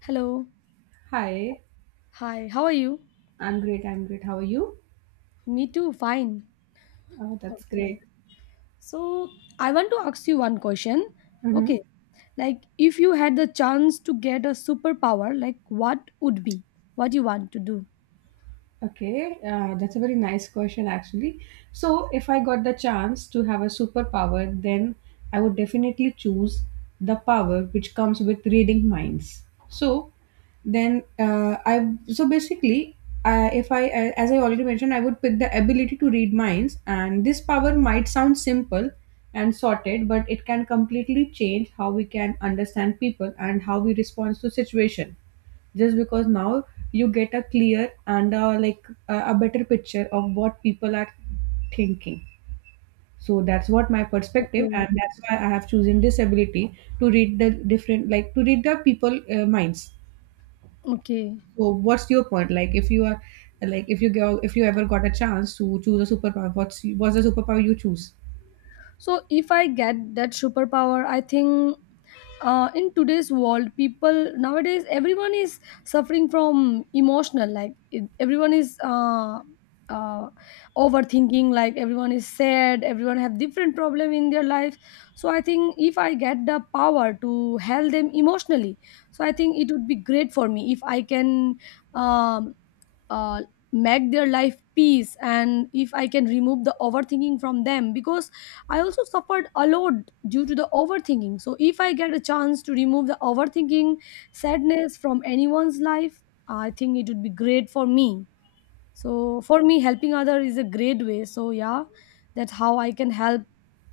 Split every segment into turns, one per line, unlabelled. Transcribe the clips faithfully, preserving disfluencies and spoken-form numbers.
Hello.
Hi,
Hi. How are you?
I'm great. I'm great. How are you?
Me too. Fine.
Oh, that's
Okay.
great.
So I want to ask you one question.
Mm-hmm.
Okay. Like if you had the chance to get a superpower, like what would be? What you want to do?
Okay, uh, that's a very nice question, actually. So, if I got the chance to have a superpower, then I would definitely choose the power which comes with reading minds. So, then uh, I so basically, uh, if I uh, as I already mentioned, I would pick the ability to read minds, and this power might sound simple and sorted, but it can completely change how we can understand people and how we respond to situation just because now you get a clear and a, like a, a better picture of what people are thinking. So that's what my perspective, and
Okay.
that's why I have chosen this ability to read the different like to read the people uh, minds.
Okay.
So what's your point? Like, if you are, like if you go, if you ever got a chance to choose a superpower, what's what's the superpower you choose?
So if I get that superpower, I think uh, in today's world people nowadays, everyone is suffering from emotional like it, everyone is uh, uh, overthinking, like everyone is sad, everyone have different problem in their life. So I think if I get the power to help them emotionally, so I think it would be great for me if I can um, uh, make their life peace, and if I can remove the overthinking from them because I also suffered a lot due to the overthinking. So, if I get a chance to remove the overthinking sadness from anyone's life, I think it would be great for me. So, for me, helping others is a great way. So, yeah, that's how I can help,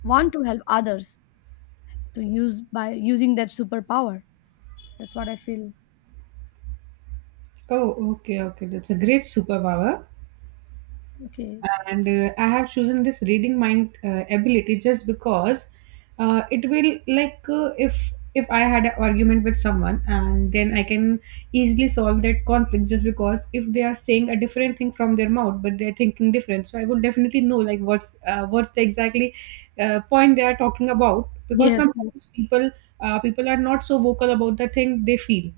want to help others to use by using that superpower. That's what I feel.
Oh, okay, okay, that's a great superpower.
Okay.
And uh, I have chosen this reading mind uh, ability just because uh, it will, like uh, if if I had an argument with someone and then I can easily solve that conflict, just because if they are saying a different thing from their mouth but they're thinking different, so I will definitely know like what's uh, what's the exactly uh, point they are talking about, because
Yes.
sometimes people, uh, people are not so vocal about the thing they feel.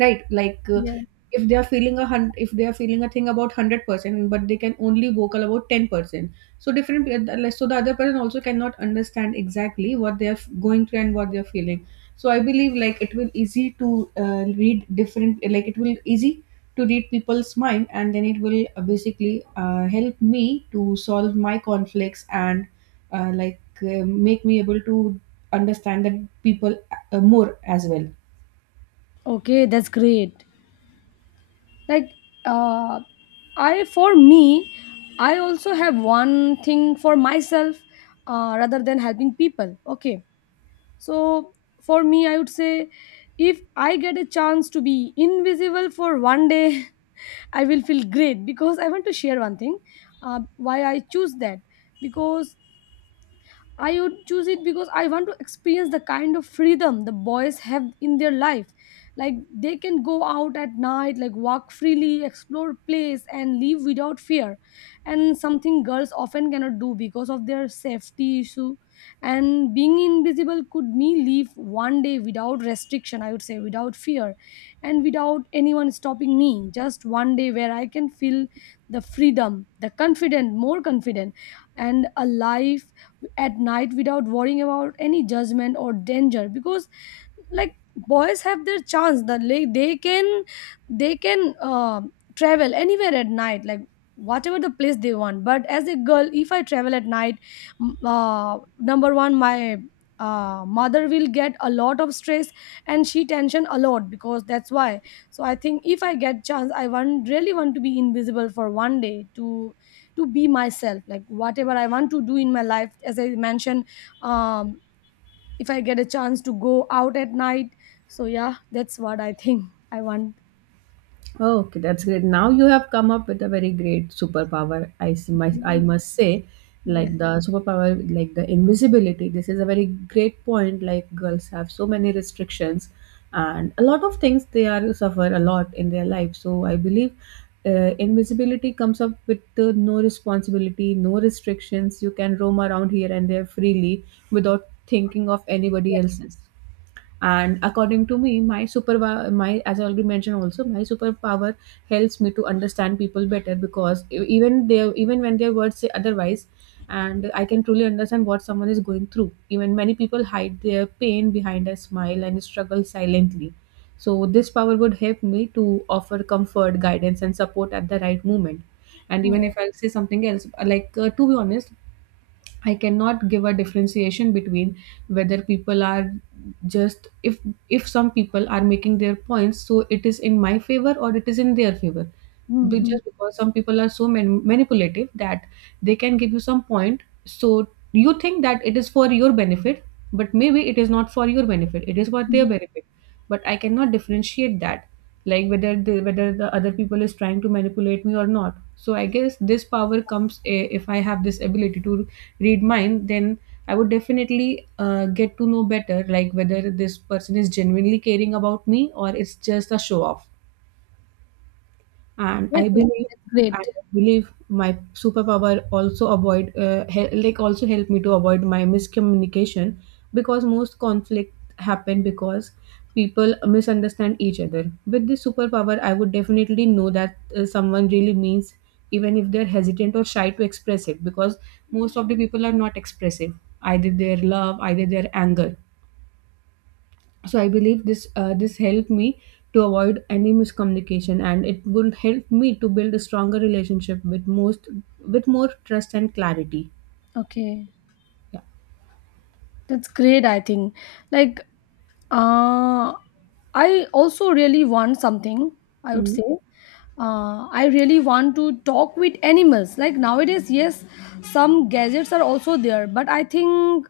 Right, like, uh,
Yeah.
if they are feeling a hun- if they are feeling a thing about hundred percent, but they can only vocal about ten percent. So different, uh, like, so the other person also cannot understand exactly what they are f- going through and what they are feeling. So I believe like it will easy to uh, read different, like it will easy to read people's mind, and then it will, uh, basically, uh, help me to solve my conflicts and, uh, like uh, make me able to understand that people uh, more as well.
Okay, that's great. Like, uh, i for me i also have one thing for myself, uh, rather than helping people. Okay. So for me, I would say, if I get a chance to be invisible for one day, I will feel great because I want to share one thing, uh, why I choose that, because I would choose it because I want to experience the kind of freedom the boys have in their life. Like they can go out at night, like walk freely, explore place, and live without fear. And something girls often cannot do because of their safety issue. And being invisible could me live one day without restriction, I would say, without fear, and without anyone stopping me. Just one day where I can feel the freedom, the confident, more confident, and alive at night without worrying about any judgment or danger because like boys have their chance, the like, they can they can uh, travel anywhere at night, like whatever the place they want. But as a girl, if I travel at night, m- uh, number one, my uh, mother will get a lot of stress and she tension a lot because that's why. So I think if I get chance, I want really want to be invisible for one day to to be myself, like whatever I want to do in my life as I mentioned, um, if I get a chance to go out at night. So yeah, that's what I think I want.
Oh, okay, that's great. Now you have come up with a very great superpower, I see. My, I
Mhm.
must say,
Yeah,
like the superpower, like the invisibility, this is a very great point. Like, girls have so many restrictions, and a lot of things, they are suffer a lot in their life. So I believe uh, invisibility comes up with uh, no responsibility, no restrictions. You can roam around here and there freely without thinking of
yeah,
anybody else's. And according to me, my super my as I already mentioned also, my superpower helps me to understand people better, because e- even they, even when their words say otherwise, and I can truly understand what someone is going through. Even many people hide their pain behind a smile and struggle silently, so this power would help me to offer comfort, guidance and support at the right moment. And
yeah.
even if I'll say something else, like, uh, to be honest, I cannot give a differentiation between whether people are just, if if some people are making their points, so it is in my favor or it is in their favor, be,
Hmm.
just because some people are so man- manipulative that they can give you some point, so you think that it is for your benefit, but maybe it is not for your benefit, it is for their benefit. But I cannot differentiate that, like whether the whether the other people is trying to manipulate me or not. So I guess this power comes, eh, if I have this ability to read mind, then I would definitely uh, get to know better, like whether this person is genuinely caring about me or it's just a show off. And i
Definitely, that's
believe i
great.
believe my superpower also avoid uh, hel- like also help me to avoid my miscommunication, because most conflict happen because people misunderstand each other. With this superpower, I would definitely know that uh, someone really means, even if they're hesitant or shy to express it, because most of the people are not expressive, either their love, either their anger. So I believe this, uh, this helped me to avoid any miscommunication, and it will help me to build a stronger relationship with most with more trust and clarity.
Okay,
Yeah.
that's great. I think, like, uh, I also really want something. I would
Mm.
say, uh, I really want to talk with animals. Like nowadays, yes, some gadgets are also there, but I think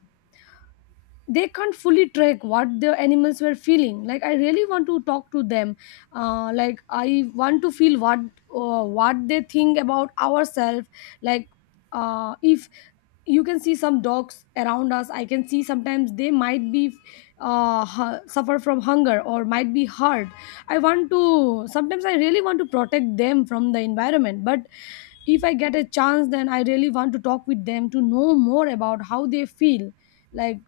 they can't fully track what the animals were feeling, like I really want to talk to them. Uh, like, I want to feel what uh, what they think about ourselves. Like, uh, if you can see some dogs around us, I can see sometimes they might be uh, hu- suffer from hunger or might be hurt. I want to sometimes, I really want to protect them from the environment, but if I get a chance, then I really want to talk with them to know more about how they feel, like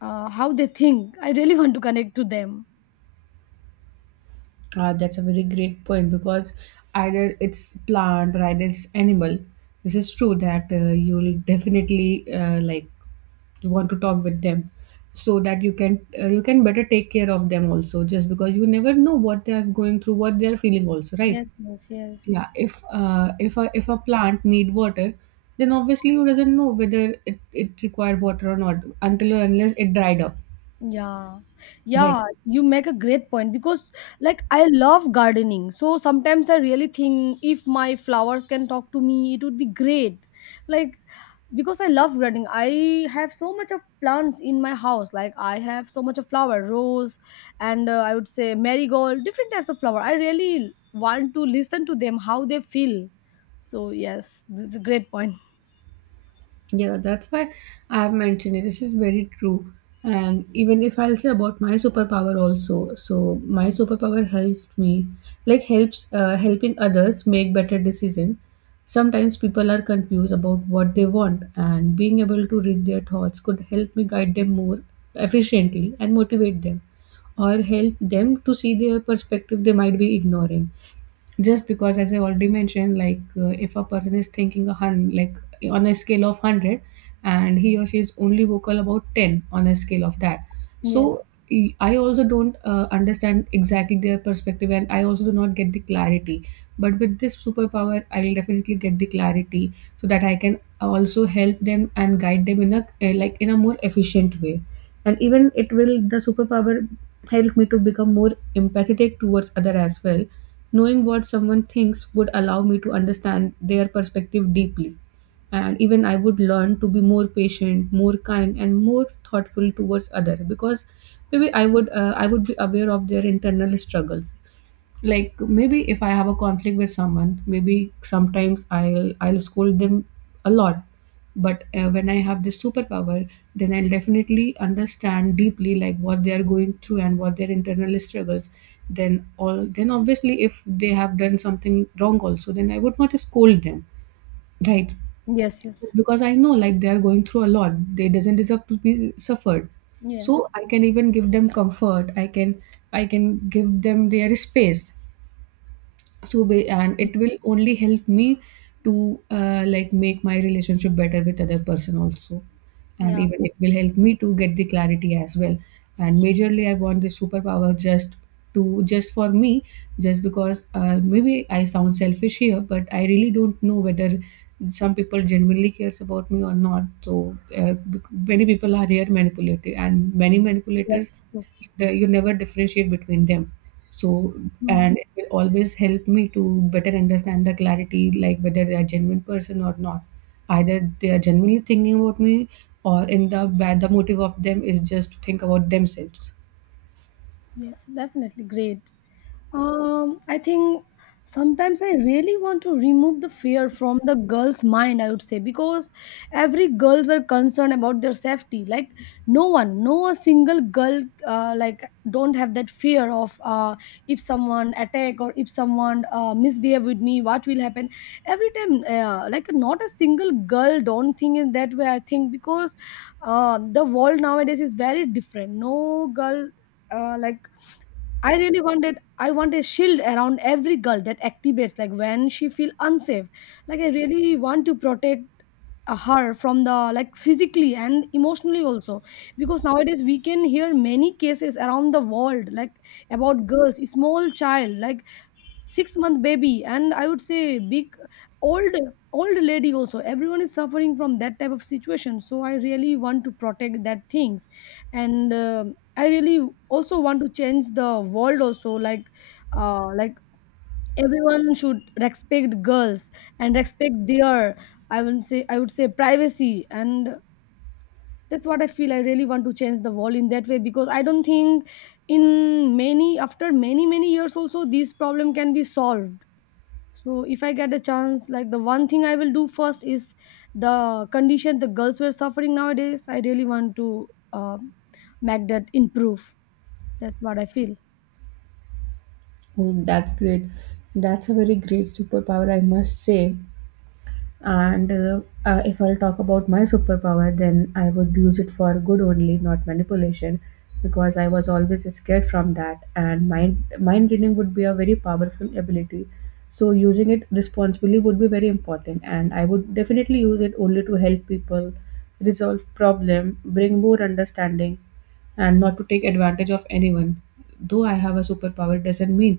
uh, how they think. I really want to connect to them.
uh, That's a very great point, because either it's plant or either it's animal, this is true that, uh, you'll definitely, uh, like want to talk with them, so that you can, uh, you can better take care of them also, just because you never know what they are going through, what they are feeling also, right?
Yes, yes, yes.
Yeah, if uh, if a, if a plant need water, then obviously you doesn't know whether it, it require water or not, until or unless it dried up.
Yeah,
Right.
yeah, you make a great point because, like, I love gardening. So sometimes I really think if my flowers can talk to me, it would be great. Like, because I love gardening, I have so much of plants in my house. Like, I have so much of flower, rose, and uh, I would say marigold, different types of flower. I really want to listen to them, how they feel. So, yes, that's a great point.
Yeah, that's why I've mentioned it. This is very true. And even if I'll say about my superpower also, so my superpower helps me, like helps uh, helping others make better decisions. Sometimes people are confused about what they want, and being able to read their thoughts could help me guide them more efficiently and motivate them, or help them to see their perspective they might be ignoring, just because, as I already mentioned, like, uh, if a person is thinking a hundred, like on a scale of one hundred, and he or she is only vocal about ten on a scale of that.
Yes.
So e- I also don't uh, understand exactly their perspective, and I also do not get the clarity. But with this superpower, I'll definitely get the clarity, so that I can also help them and guide them in a, uh, like in a more efficient way. And even it will, the superpower help me to become more empathetic towards other as well. Knowing what someone thinks would allow me to understand their perspective deeply. And even I would learn to be more patient, more kind, and more thoughtful towards other, because maybe I would, uh, I would be aware of their internal struggles. Like, maybe if I have a conflict with someone, maybe sometimes i'll i'll scold them a lot. But uh, when I have this superpower, then I'll definitely understand deeply like what they are going through and what their internal struggles. Then all, then obviously if they have done something wrong also, then I would not scold them, right?
Yes, yes.
Because I know like they are going through a lot, they doesn't deserve to be suffered. So
Yes.
I can even give them comfort, i can I can give them their space. So ba- and it will only help me to, uh, like make my relationship better with other person also. And
Yeah.
even it will help me to get the clarity as well. And majorly, I want this superpower just, to just for me, just because, uh, maybe I sound selfish here, but I really don't know whether some people genuinely cares about me or not. So uh, bec- many people are here manipulative and many
Yes.
manipulators,
True.
the, you never differentiate between them. So,
Hmm.
and it will always help me to better understand the clarity, like whether they are genuine person or not. Either they are genuinely thinking about me, or in the bad, the motive of them is just to think about themselves.
Yes, definitely great. Um, I think sometimes I really want to remove the fear from the girl's mind, I would say, because every girls were concerned about their safety. Like no one, no a single girl uh, like don't have that fear of uh, if someone attack or if someone uh, misbehave with me, what will happen? Every time, uh, like not a single girl don't think in that way, I think, because uh, the world nowadays is very different. No girl, uh, like, I really wanted I want a shield around every girl that activates like when she feel unsafe. Like, I really want to protect uh, her from the like physically and emotionally also because nowadays we can hear many cases around the world like about girls small child, like six month baby, and I would say big, old old lady also. Everyone is suffering from that type of situation, so I really want to protect that things. And uh, I really also want to change the world also, like uh, like everyone should respect girls and respect their, i would say i would say privacy. And that's what I feel, I really want to change the world in that way because I don't think in many after many many years also this problem can be solved. So if I get a chance, like the one thing I will do first is the condition the girls were suffering nowadays. I really want to uh, make that improve. That's what I feel.
Oh, that's great. That's a very great superpower, I must say. And uh, uh, if I'll talk about my superpower, then I would use it for good only, not manipulation, because I was always scared from that. And mind mind reading would be a very powerful ability. So using it responsibly would be very important, and I would definitely use it only to help people resolve problem, bring more understanding, and not to take advantage of anyone. Though I have a superpower, it doesn't mean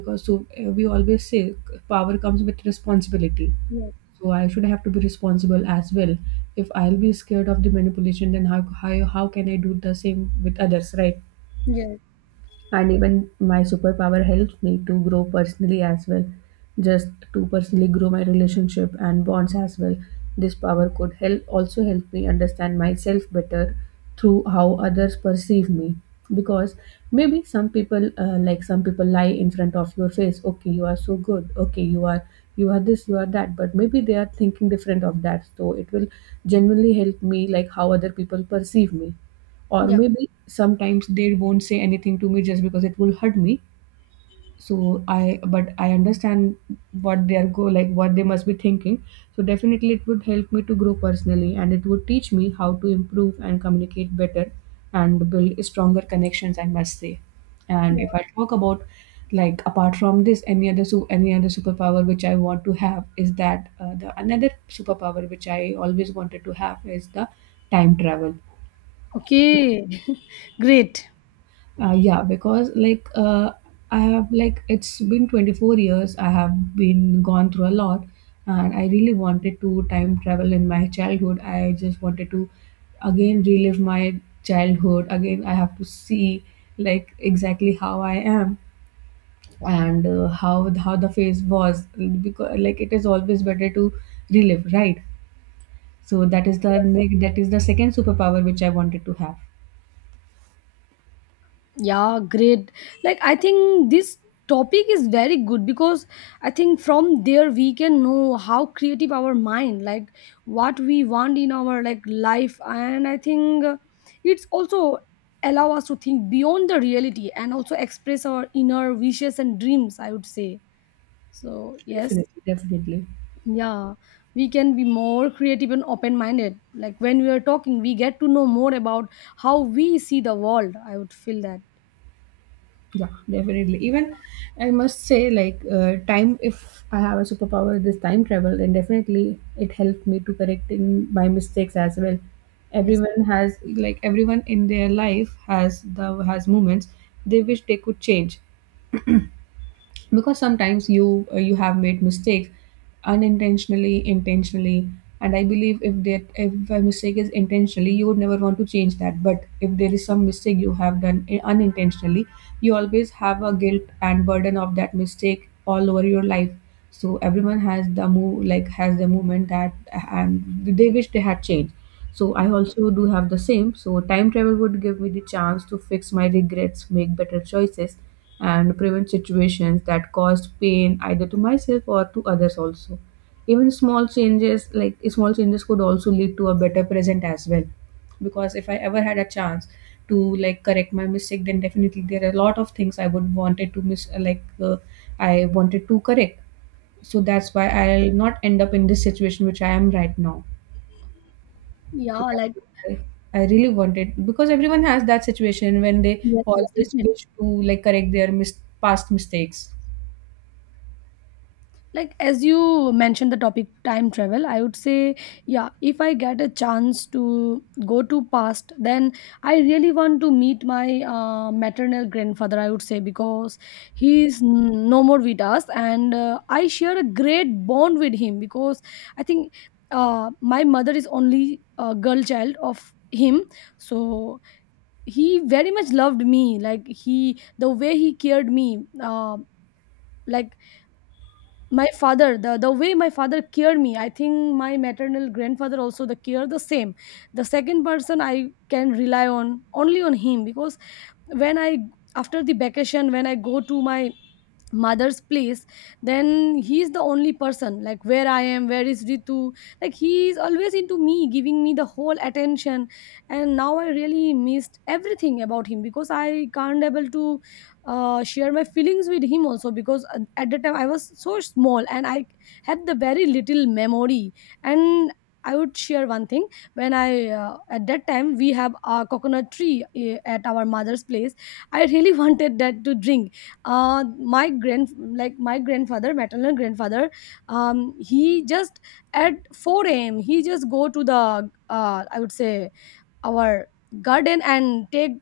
because so, uh, we always say power comes with responsibility,
Yeah,
so I should have to be responsible as well. If I'll be scared of the manipulation, then how how, how can I do the same with others, right?
yes,
And even my superpower helps me to grow personally as well, just to personally grow my relationship and bonds as well. This power could help also help me understand myself better through how others perceive me. Because maybe some people uh, like some people lie in front of your face: okay, you are so good, okay, you are, you are this, you are that, but maybe they are thinking different of that. So it will genuinely help me, like how other people perceive me. Or
yeah,
maybe sometimes they won't say anything to me just because it will hurt me. So i but i understand what they are go like what they must be thinking. So definitely it would help me to grow personally, and it would teach me how to improve and communicate better and build stronger connections, I must say. And
yeah.
if I talk about, like, apart from this, any other su- any other superpower which I want to have is that, uh, the another superpower which I always wanted to have is the time travel.
Okay, great.
Uh, yeah, because like uh, I have, like it's been twenty-four years. I have been gone through a lot, and I really wanted to time travel in my childhood. I just wanted to again relive my childhood. Again, I have to see like exactly how I am, and uh, how how the phase was, because like it is always better to relive, right? So that is the like, that is the second superpower which I wanted to have.
Yeah, great. Like, I think this topic is very good because I think from there we can know how creative our mind, like what we want in our like life, and I think, uh, it's also allow us to think beyond the reality and also express our inner wishes and dreams. I would say so. Yes,
Definitely, definitely.
yeah, we can be more creative and open minded. Like when we are talking, we get to know more about how we see the world. I would feel that.
Yeah, definitely, even I must say, like uh, time, if I have a superpower, this time travel, then definitely it helped me to correcting my mistakes as well.
Yes.
Everyone has like everyone in their life has the has moments they wish they could change. Because sometimes you uh, you have made mistakes, unintentionally, intentionally, and I believe if that if a mistake is intentionally, you would never want to change that. But if there is some mistake you have done i- unintentionally, you always have a guilt and burden of that mistake all over your life. So everyone has the move like has the moment that, and they wish they had changed. So I also do have the same. So time travel would give me the chance to fix my regrets, make better choices, and prevent situations that caused pain either to myself or to others also. Even small changes like Small changes could also lead to a better present as well. Because if I ever had a chance to like correct my mistake, then definitely there are a lot of things I would wanted to miss, like uh, I wanted to correct, so that's why I'll not end up in this situation which I am right now.
Yeah,
So that's
like,
what I, I really wanted, because everyone has that situation when they
yes, yes,
always
definitely.
wish to like correct their mis- past mistakes.
Like as you mentioned the topic time travel, I would say, yeah, if I get a chance to go to past, then I really want to meet my uh, maternal grandfather, I would say, because he is n- no more with us. And uh, I share a great bond with him because I think, uh, my mother is only a girl child of him. So he very much loved me, like he the way he cared me, uh, like my father, the the way my father cared me, I think my maternal grandfather also the care the same. The second person I can rely on only on him because when I, after the vacation when I go to my mother's place, then he's the only person like where I am, where is Ritu, like he's always into me giving me the whole attention. And now I really missed everything about him because I can't able to uh, share my feelings with him also because at at the time I was so small and I had the very little memory. And I would share one thing. When I, uh, at that time we have a coconut tree, eh, at our mother's place. I really wanted that to drink. uh, my grand like my grandfather, maternal grandfather, um, he just at four a m he just go to the, uh, I would say, our garden and take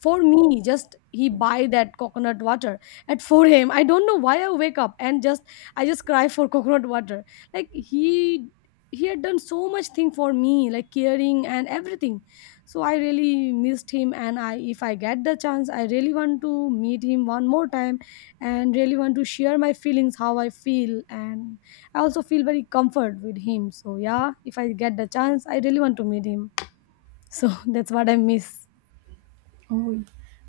for me. Just he buy that coconut water at four a m. I don't know why I wake up, and just I just cry for coconut water. Like he he had done so much thing for me, like caring and everything. So I really missed him, and I if I get the chance, I really want to meet him one more time and really want to share my feelings how I feel. And I also feel very comfort with him. So yeah, if I get the chance, I really want to meet him. So that's what I miss.
Oh,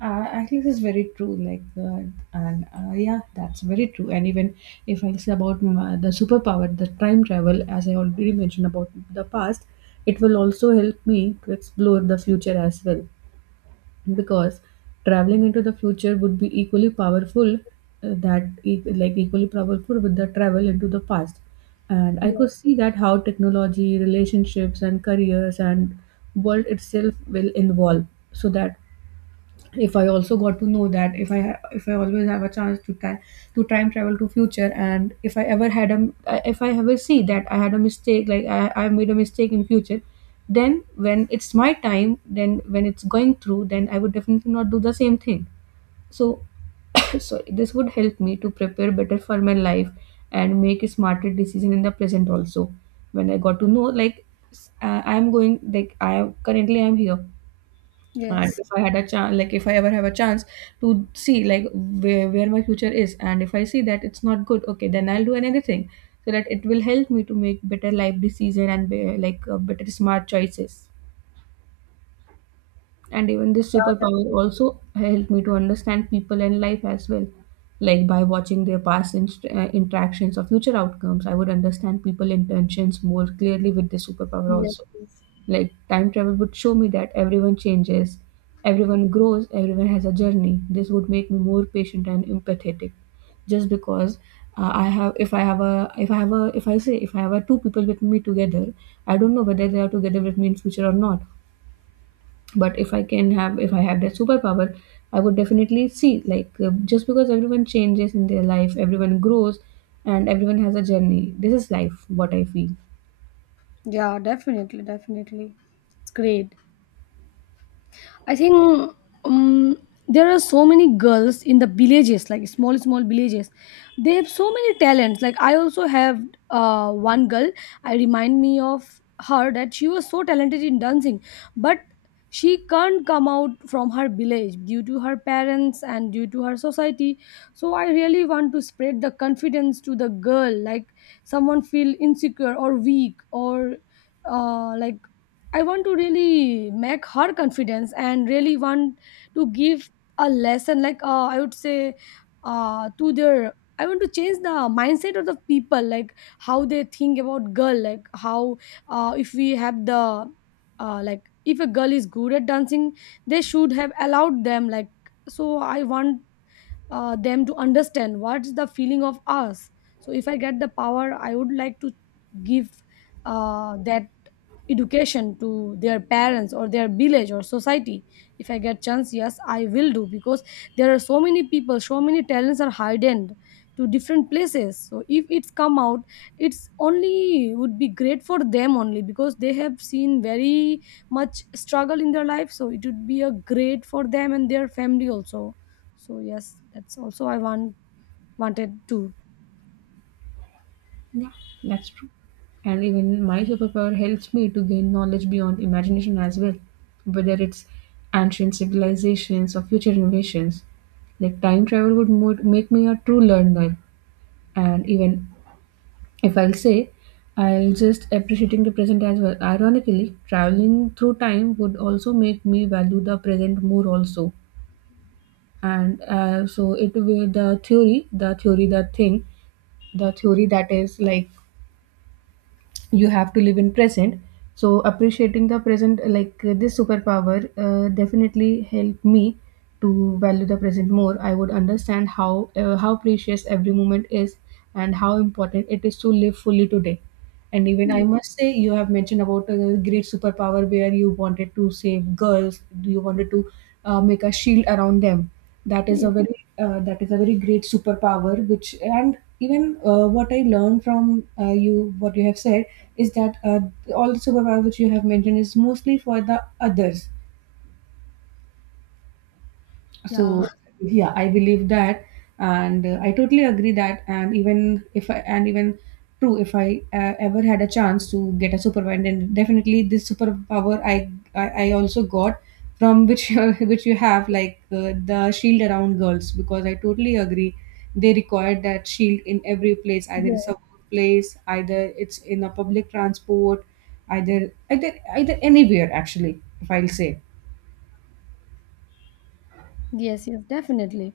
uh, actually, this is very true. Like, uh, and uh, Yeah, that's very true. And even if I say about my, the superpower, the time travel, as I already mentioned about the past, it will also help me to explore the future as well. Because traveling into the future would be equally powerful, uh, that e- like equally powerful with the travel into the past. And I
Yeah.
could see that how technology, relationships, and careers and world itself will involve. So that if I also got to know that if i ha- if I always have a chance to time to time travel to future, and if I ever had a if I ever see that I had a mistake, like i, I made a mistake in future, then when it's my time, then when it's going through, then I would definitely not do the same thing. So so this would help me to prepare better for my life and make a smarter decision in the present also. When I got to know like s- uh, I'm going like I am currently, I'm here, and
Yes.
if I had a chance, like if I ever have a chance to see like where, where my future is, and if I see that it's not good, okay, then I'll do another thing. So that it will help me to make better life decision and be, like uh, better smart choices. And even this
Yeah. Def-
superpower also helped me to understand people and life as well, like by watching their past inst- uh, interactions or future outcomes. I would understand people intentions more clearly with this superpower
yes.
also.
Yes.
Like time travel would show me that everyone changes, everyone grows, everyone has a journey. This would make me more patient and empathetic. Just because uh, I have, if I have a, if I have a, if I say, if I have a two people with me together, I don't know whether they are together with me in future or not. But if I can have, if I have that superpower, I would definitely see, like uh, just because everyone changes in their life, everyone grows, and everyone has a journey. This is life, what I feel.
Yeah. Definitely. Definitely. It's great. I think, um, there are so many girls in the villages, like small, small villages. They have so many talents. Like I also have uh, one girl. I remind me of her that she was so talented in dancing, but she can't come out from her village due to her parents and due to her society. So I really want to spread the confidence to the girl, like someone feel insecure or weak or uh, like I want to really make her confidence and really want to give a lesson, like uh, I would say, uh, to their. I want to change the mindset of the people, like how they think about girl, like how uh, if we have the uh, like if a girl is good at dancing, they should have allowed them. Like so, I want uh, them to understand what's the feeling of us. So if I get the power, I would like to give uh, that education to their parents or their village or society. If I get chance, yes, I will do, because there are so many people, so many talents are hidden to different places. So if it's come out, it's only would be great for them only, because they have seen very much struggle in their life, so it would be a great for them and their family also. So yes, that's also I want wanted to.
Yeah, that's true. And even my superpower helps me to gain knowledge beyond imagination as well, whether it's ancient civilizations or future innovations. Like time travel would mo- make me a true learner. And even if I'll say, I'll just appreciating the present as well. Ironically, traveling through time would also make me value the present more also. And uh, so it will the theory, the theory, the thing, the theory that is like you have to live in present. So appreciating the present, like uh, this superpower uh, definitely helped me to value the present more. I would understand how uh, how precious every moment is and how important it is to live fully today. And even I must say, you have mentioned about a great superpower where you wanted to save girls, you wanted to uh, make a shield around them. That is
Yeah,
a very uh, that is a very great superpower. Which and even uh, what I learned from uh, you, what you have said, is that uh, all the superpower which you have mentioned is mostly for the others.
yeah,
So yeah, I believe that. And uh, I totally agree that. And even if I and even True, if I uh, ever had a chance to get a superpower, then definitely this superpower i i, I also got from which which you have like uh, the shield around girls. Because I totally agree, they require that shield in every place, either it's a workplace, either it's in a public transport, either either either anywhere actually, if I'll say.
yes, yes, definitely.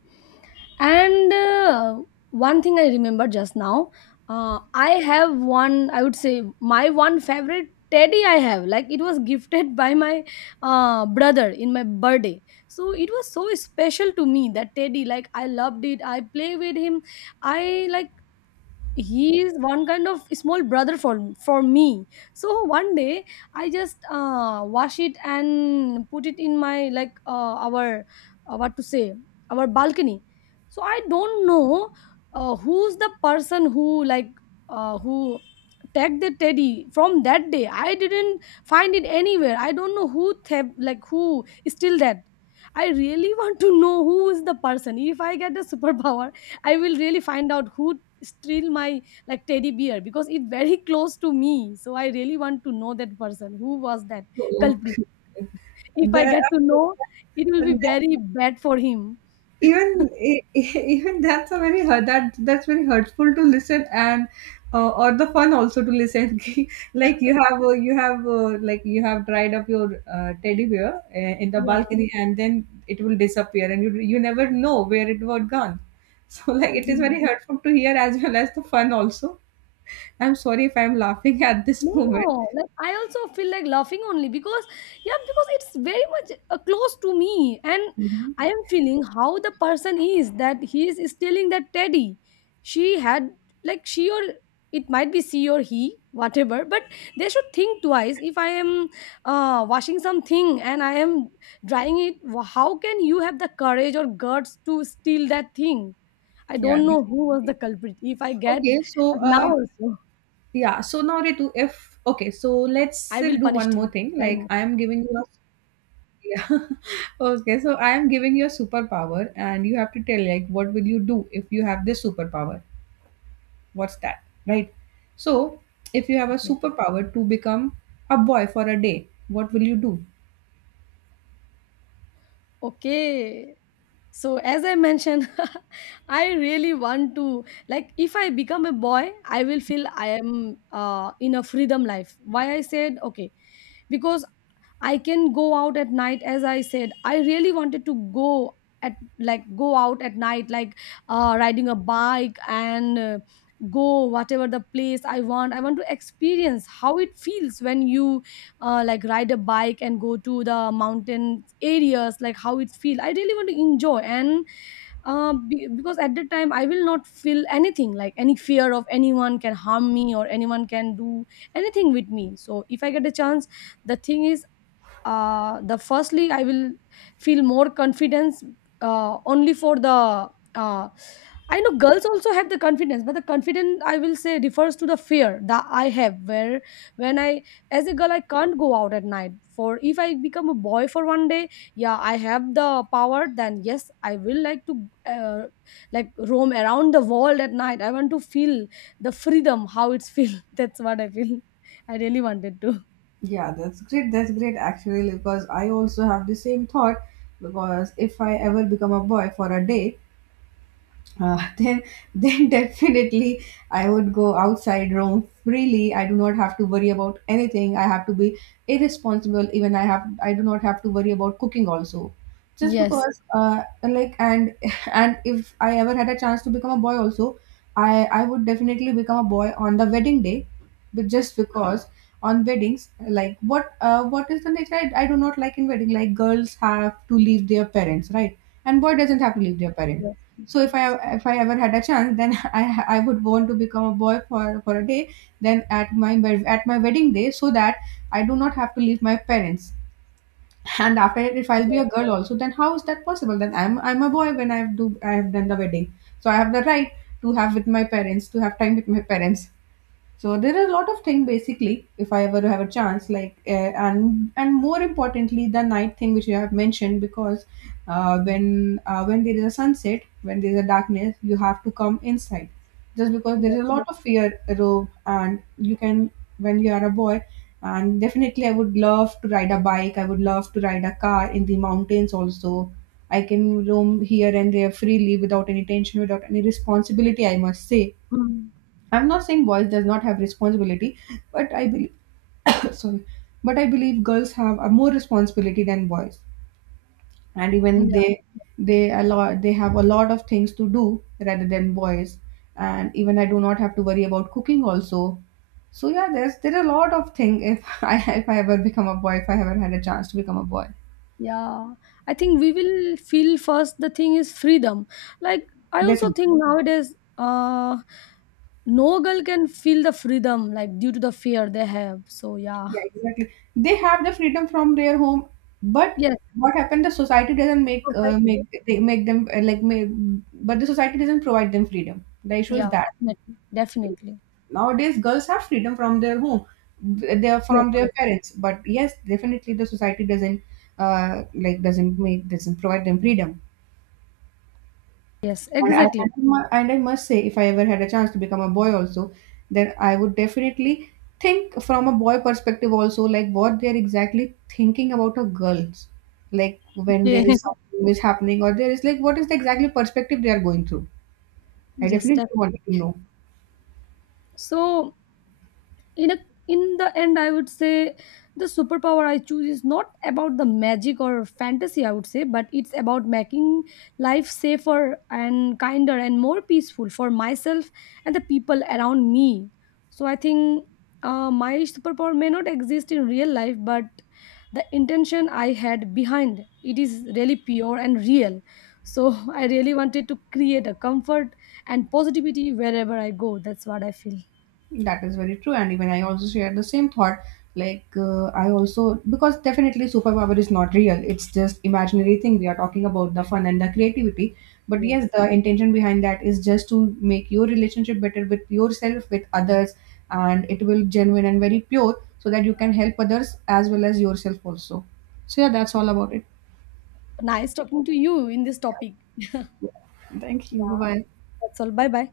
And uh, one thing I remember just now, uh, I have one. I would say my one favorite teddy I have. Like it was gifted by my uh, brother in my birthday, so it was so special to me, that teddy. Like I loved it. I play with him. I like he is one kind of small brother for for me. So one day I just uh, wash it and put it in my, like, uh, our, uh, what to say, our balcony. So I don't know, uh, who's the person who, like, uh, who tagged the teddy. From that day I didn't find it anywhere. I don't know who thab- like who still that. I really want to know who is the person. If I get a superpower, I will really find out who still my, like, teddy bear, because it's very close to me, so I really want to know that person, who was that culprit.
Okay.
If I
The,
get to know, it will
and
be
that,
very bad for him.
Even e- e- even that's a very hurt, that that's very hurtful to listen, and uh, or the fun also to listen. Like you have uh, you have uh, like you have dried up your uh, teddy bear uh, in the
Yeah.
balcony, and then it will disappear, and you you never know where it was gone. So like it is very hurtful to hear as well as the fun also. I'm sorry if I'm laughing at this
No,
moment.
no. Like I also feel like laughing only because, yeah, because it's very much uh, close to me, and
Mhm.
I am feeling how the person is that he is stealing that teddy. She had, like, she or it might be she or he, whatever. But they should think twice. If I am uh, washing something and I am drying it, wh- how can you have the courage or guts to steal that thing? I
Yeah.
don't know who was the culprit. If I get,
Okay, so
like, now
uh,
also,
Yeah. So now, Ritu, if okay, so let's
I
uh,
will
do
punish
one more
him.
thing.
Right.
Like I am giving you a, yeah. Okay, so I am giving you a superpower, and you have to tell like what will you do if you have this superpower? What's that? Right. So if you have a
Okay.
superpower to become a boy for a day, what will you do?
Okay. So as I mentioned, I really want to, like, if I become a boy, I will feel I am uh, in a freedom life. Why I said okay, because I can go out at night, as I said. I really wanted to go at, like, go out at night like uh, riding a bike and uh, go whatever the place I want. I want to experience how it feels when you uh, like ride a bike and go to the mountain areas, like how it feels. I really want to enjoy and uh, be- because at that time I will not feel anything, like any fear of anyone can harm me or anyone can do anything with me. So if I get a chance, the thing is, uh, the firstly I will feel more confidence, uh, only for the uh, I know girls also have the confidence, but the confidence, I will say, refers to the fear that I have, where when I, as a girl, I can't go out at night. For if I become a boy for one day, yeah, I have the power, then yes, I will like to uh, like roam around the world at night. I want to feel the freedom, how it's feel, that's what I feel. I really wanted to.
Yeah, that's great. That's great actually, because I also have the same thought. Because if I ever become a boy for a day, uh, then then definitely I would go outside, roam freely. I do not have to worry about anything. I have to be irresponsible. Even I have I do not have to worry about cooking also, just
Yes,
because uh, like and and if I ever had a chance to become a boy also, I I would definitely become a boy on the wedding day. But just because on weddings, like what uh, what is the nature I, I do not like in wedding, like girls have to leave their parents, right, and boy doesn't have to leave their parent.
yes,
So if i
yes.
if I ever had a chance, then i i would want to become a boy for for a day, then at my wed- at my wedding day, so that I do not have to leave my parents. And after it, if I'll be
Yes,
a girl also, then how is that possible? Then i'm i'm a boy when I do, I have done the wedding, so I have the right to have with my parents, to have time with my parents. So there are a lot of things basically. If I ever have a chance, like uh, and and more importantly, the night thing which you have mentioned. Because uh, when uh, when there is a sunset, when there is a darkness, you have to come inside, just because there
yes,
is a lot
yes.
of fear, row, and you can, when you are a boy. And definitely, I would love to ride a bike. I would love to ride a car in the mountains. Also, I can roam here and there freely without any tension, without any responsibility. I must say,
Mm.
I'm not saying boys does not have responsibility, but I believe sorry, but I believe girls have a more responsibility than boys. And even
Yeah,
they they a lot they have a lot of things to do rather than boys, and even I do not have to worry about cooking also. So yeah, there's there's a lot of thing if I if I ever become a boy, if I ever had a chance to become a boy,
yeah. I think we will feel first the thing is freedom. Like I also
definitely.
think nowadays, uh, no girl can feel the freedom like due to the fear they have. So yeah,
Yeah, exactly. They have the freedom from their home, but
yes,
what happened? The society doesn't make uh,
society.
make they make them uh, like make, but the society doesn't provide them freedom. The issue is
Yeah,
that
definitely, definitely.
nowadays girls have freedom from their home, th- they are
Yes,
from their
yes,
parents. But yes, definitely the society doesn't uh, like doesn't make doesn't provide them freedom.
yes,
And I, and
exactly.
I mu- and I must say, if I ever had a chance to become a boy also, then I would definitely think from a boy perspective also, like what they're exactly thinking about a girls, like when there
Okay.
is something is happening, or there is like what is the exactly perspective they are going through. I
Yes,
definitely
definitely.
wanted to know.
So in a, in the end, I would say the superpower I choose is not about the magic or fantasy, I would say, but it's about making life safer and kinder and more peaceful for myself and the people around me. So I think uh, my superpower may not exist in real life, but the intention I had behind it is really pure and real. So I really wanted to create a comfort and positivity wherever I go, that's what I feel.
That is very true, and even I also share the same thought. Like uh, I also, because definitely superpower is not real; it's just imaginary thing. We are talking about the fun and the creativity, but yes,
Yes.
the intention behind that is just to make your relationship better with yourself, with others, and it will genuine and very pure, so that you can help others as well as yourself also. So yeah, that's all about it.
Nice talking to you in this topic.
Thank you.
Yeah,
Bye bye.
that's all. Bye bye.